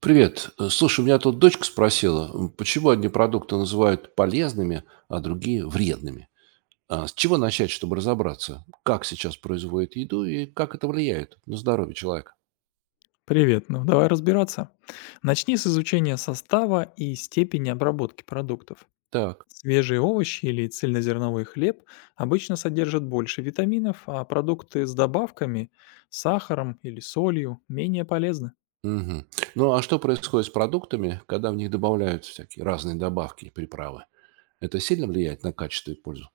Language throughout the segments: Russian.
Привет. Слушай, у меня тут дочка спросила, почему одни продукты называют полезными, а другие вредными. А с чего начать, чтобы разобраться, как сейчас производят еду и как это влияет на здоровье человека? Привет, ну давай разбираться. Начни с изучения состава и степени обработки продуктов. Так. Свежие овощи или цельнозерновой хлеб обычно содержат больше витаминов, а продукты с добавками, сахаром или солью менее полезны. Мгм. Ну а что происходит с продуктами, когда в них добавляют всякие разные добавки и приправы? Это сильно влияет на качество и пользу?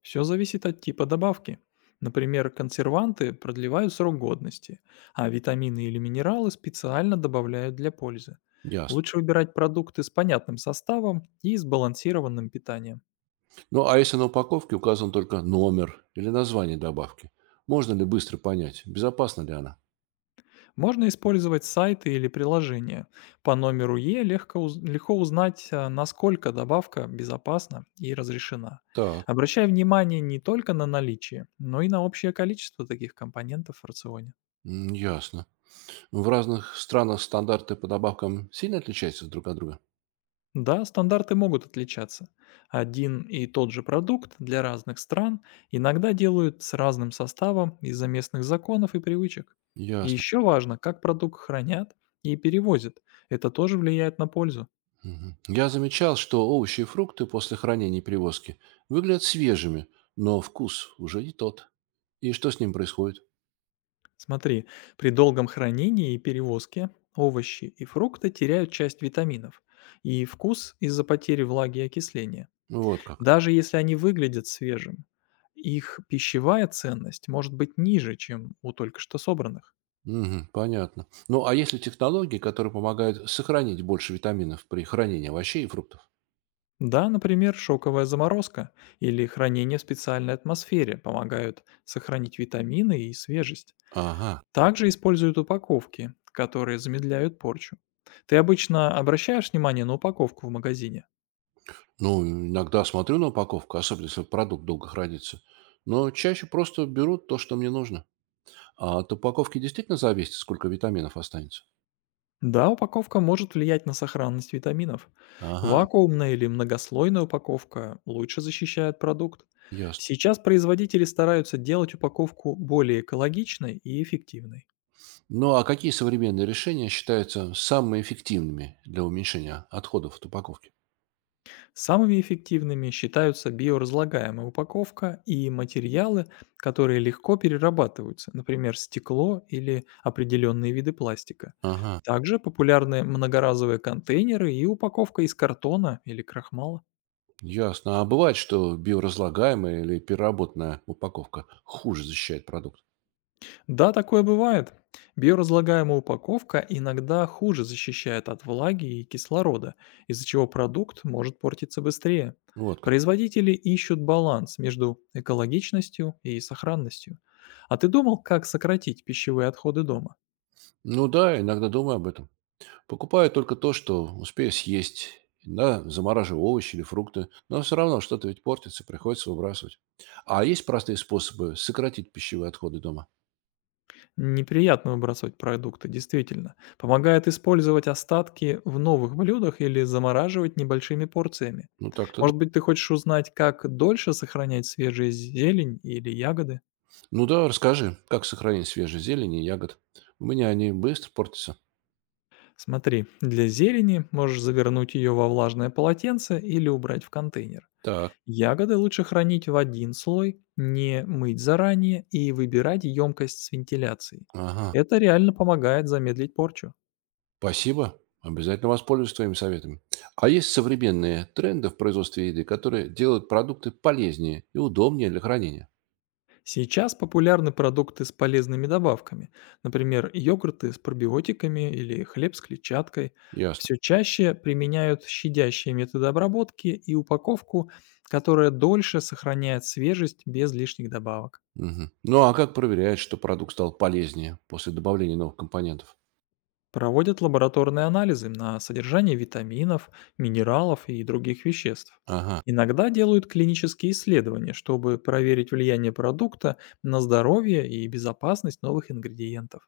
Все зависит от типа добавки. Например, консерванты продлевают срок годности, а витамины или минералы специально добавляют для пользы. Ясно. Лучше выбирать продукты с понятным составом и сбалансированным питанием. Ну а если на упаковке указан только номер или название добавки, можно ли быстро понять, безопасна ли она? Можно использовать сайты или приложения. По номеру Е легко узнать, а, насколько добавка безопасна и разрешена. Так, Обращай внимание не только на наличие, но и на общее количество таких компонентов в рационе. Ясно. В разных странах стандарты по добавкам сильно отличаются друг от друга? Да, стандарты могут отличаться. Один и тот же продукт для разных стран иногда делают с разным составом из-за местных законов и привычек. И Ясно. еще важно, как продукт хранят и перевозят. Это тоже влияет на пользу. Мгм. Я замечал, что овощи и фрукты после хранения и перевозки выглядят свежими, но вкус уже не тот. И что с ним происходит? Смотри, при долгом хранении и перевозке овощи и фрукты теряют часть витаминов и вкус из-за потери влаги и окисления. Вот как. Даже если они выглядят свежим, их пищевая ценность может быть ниже, чем у только что собранных. Мгм, понятно. Ну, а есть ли технологии, которые помогают сохранить больше витаминов при хранении овощей и фруктов? Да, например, шоковая заморозка или хранение в специальной атмосфере помогают сохранить витамины и свежесть. Ага. Также используют упаковки, которые замедляют порчу. Ты обычно обращаешь внимание на упаковку в магазине? Ну, иногда смотрю на упаковку, особенно если продукт долго хранится. Но чаще просто беру то, что мне нужно. А от упаковки действительно зависит, сколько витаминов останется? Да, упаковка может влиять на сохранность витаминов. Ага, Вакуумная или многослойная упаковка лучше защищает продукт. ясно. Сейчас производители стараются делать упаковку более экологичной и эффективной. Ну а какие современные решения считаются самыми эффективными для уменьшения отходов от упаковки? Самыми эффективными считаются биоразлагаемая упаковка и материалы, которые легко перерабатываются, например, стекло или определенные виды пластика. Ага, Также популярны многоразовые контейнеры и упаковка из картона или крахмала. ясно. А бывает, что биоразлагаемая или переработанная упаковка хуже защищает продукт? Да, такое бывает. Биоразлагаемая упаковка иногда хуже защищает от влаги и кислорода, из-за чего продукт может портиться быстрее. Вот как. Производители ищут баланс между экологичностью и сохранностью. А ты думал, как сократить пищевые отходы дома? Ну да, иногда думаю об этом. Покупаю только то, что успею съесть. Да, замораживаю овощи или фрукты, но все равно что-то ведь портится, приходится выбрасывать. А есть простые способы сократить пищевые отходы дома? Неприятно выбрасывать продукты, действительно. Помогает использовать остатки в новых блюдах или замораживать небольшими порциями. Ну так-то да. Может быть, ты хочешь узнать, как дольше сохранять свежие зелень или ягоды? Ну да, расскажи, как сохранить свежие зелени и ягод? У меня они быстро портятся. Смотри, для зелени можешь завернуть ее во влажное полотенце или убрать в контейнер. Так, Ягоды лучше хранить в один слой, не мыть заранее и выбирать емкость с вентиляцией. ага, Это реально помогает замедлить порчу. спасибо. Обязательно воспользуюсь твоими советами. А есть современные тренды в производстве еды, которые делают продукты полезнее и удобнее для хранения? Сейчас популярны продукты с полезными добавками, например, йогурты с пробиотиками или хлеб с клетчаткой. Ясно. Все чаще применяют щадящие методы обработки и упаковку, которая дольше сохраняет свежесть без лишних добавок. Мгм. Ну а как проверять, что продукт стал полезнее после добавления новых компонентов? Проводят лабораторные анализы на содержание витаминов, минералов и других веществ. Ага. Иногда делают клинические исследования, чтобы проверить влияние продукта на здоровье и безопасность новых ингредиентов.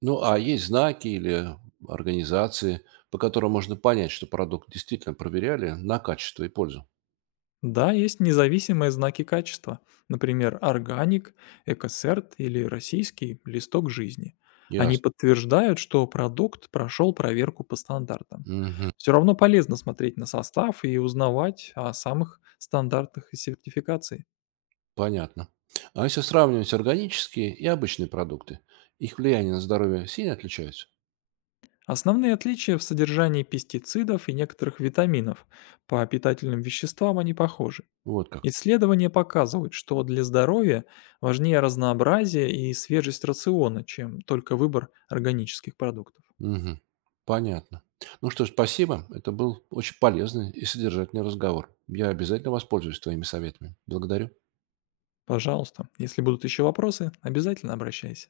Ну а есть знаки или организации, по которым можно понять, что продукт действительно проверяли на качество и пользу? Да, есть независимые знаки качества, например, органик, экосерт или российский листок жизни. Они Ясно. подтверждают, что продукт прошел проверку по стандартам. Мгм. Все равно полезно смотреть на состав и узнавать о самых стандартах и сертификации. Понятно. А если сравнивать органические и обычные продукты, их влияние на здоровье сильно отличаются? Основные отличия в содержании пестицидов и некоторых витаминов. По питательным веществам они похожи. Вот как. Исследования показывают, что для здоровья важнее разнообразие и свежесть рациона, чем только выбор органических продуктов. Мгм. Понятно. Ну что ж, спасибо. Это был очень полезный и содержательный разговор. Я обязательно воспользуюсь твоими советами. Благодарю. Пожалуйста, если будут еще вопросы, обязательно обращайся.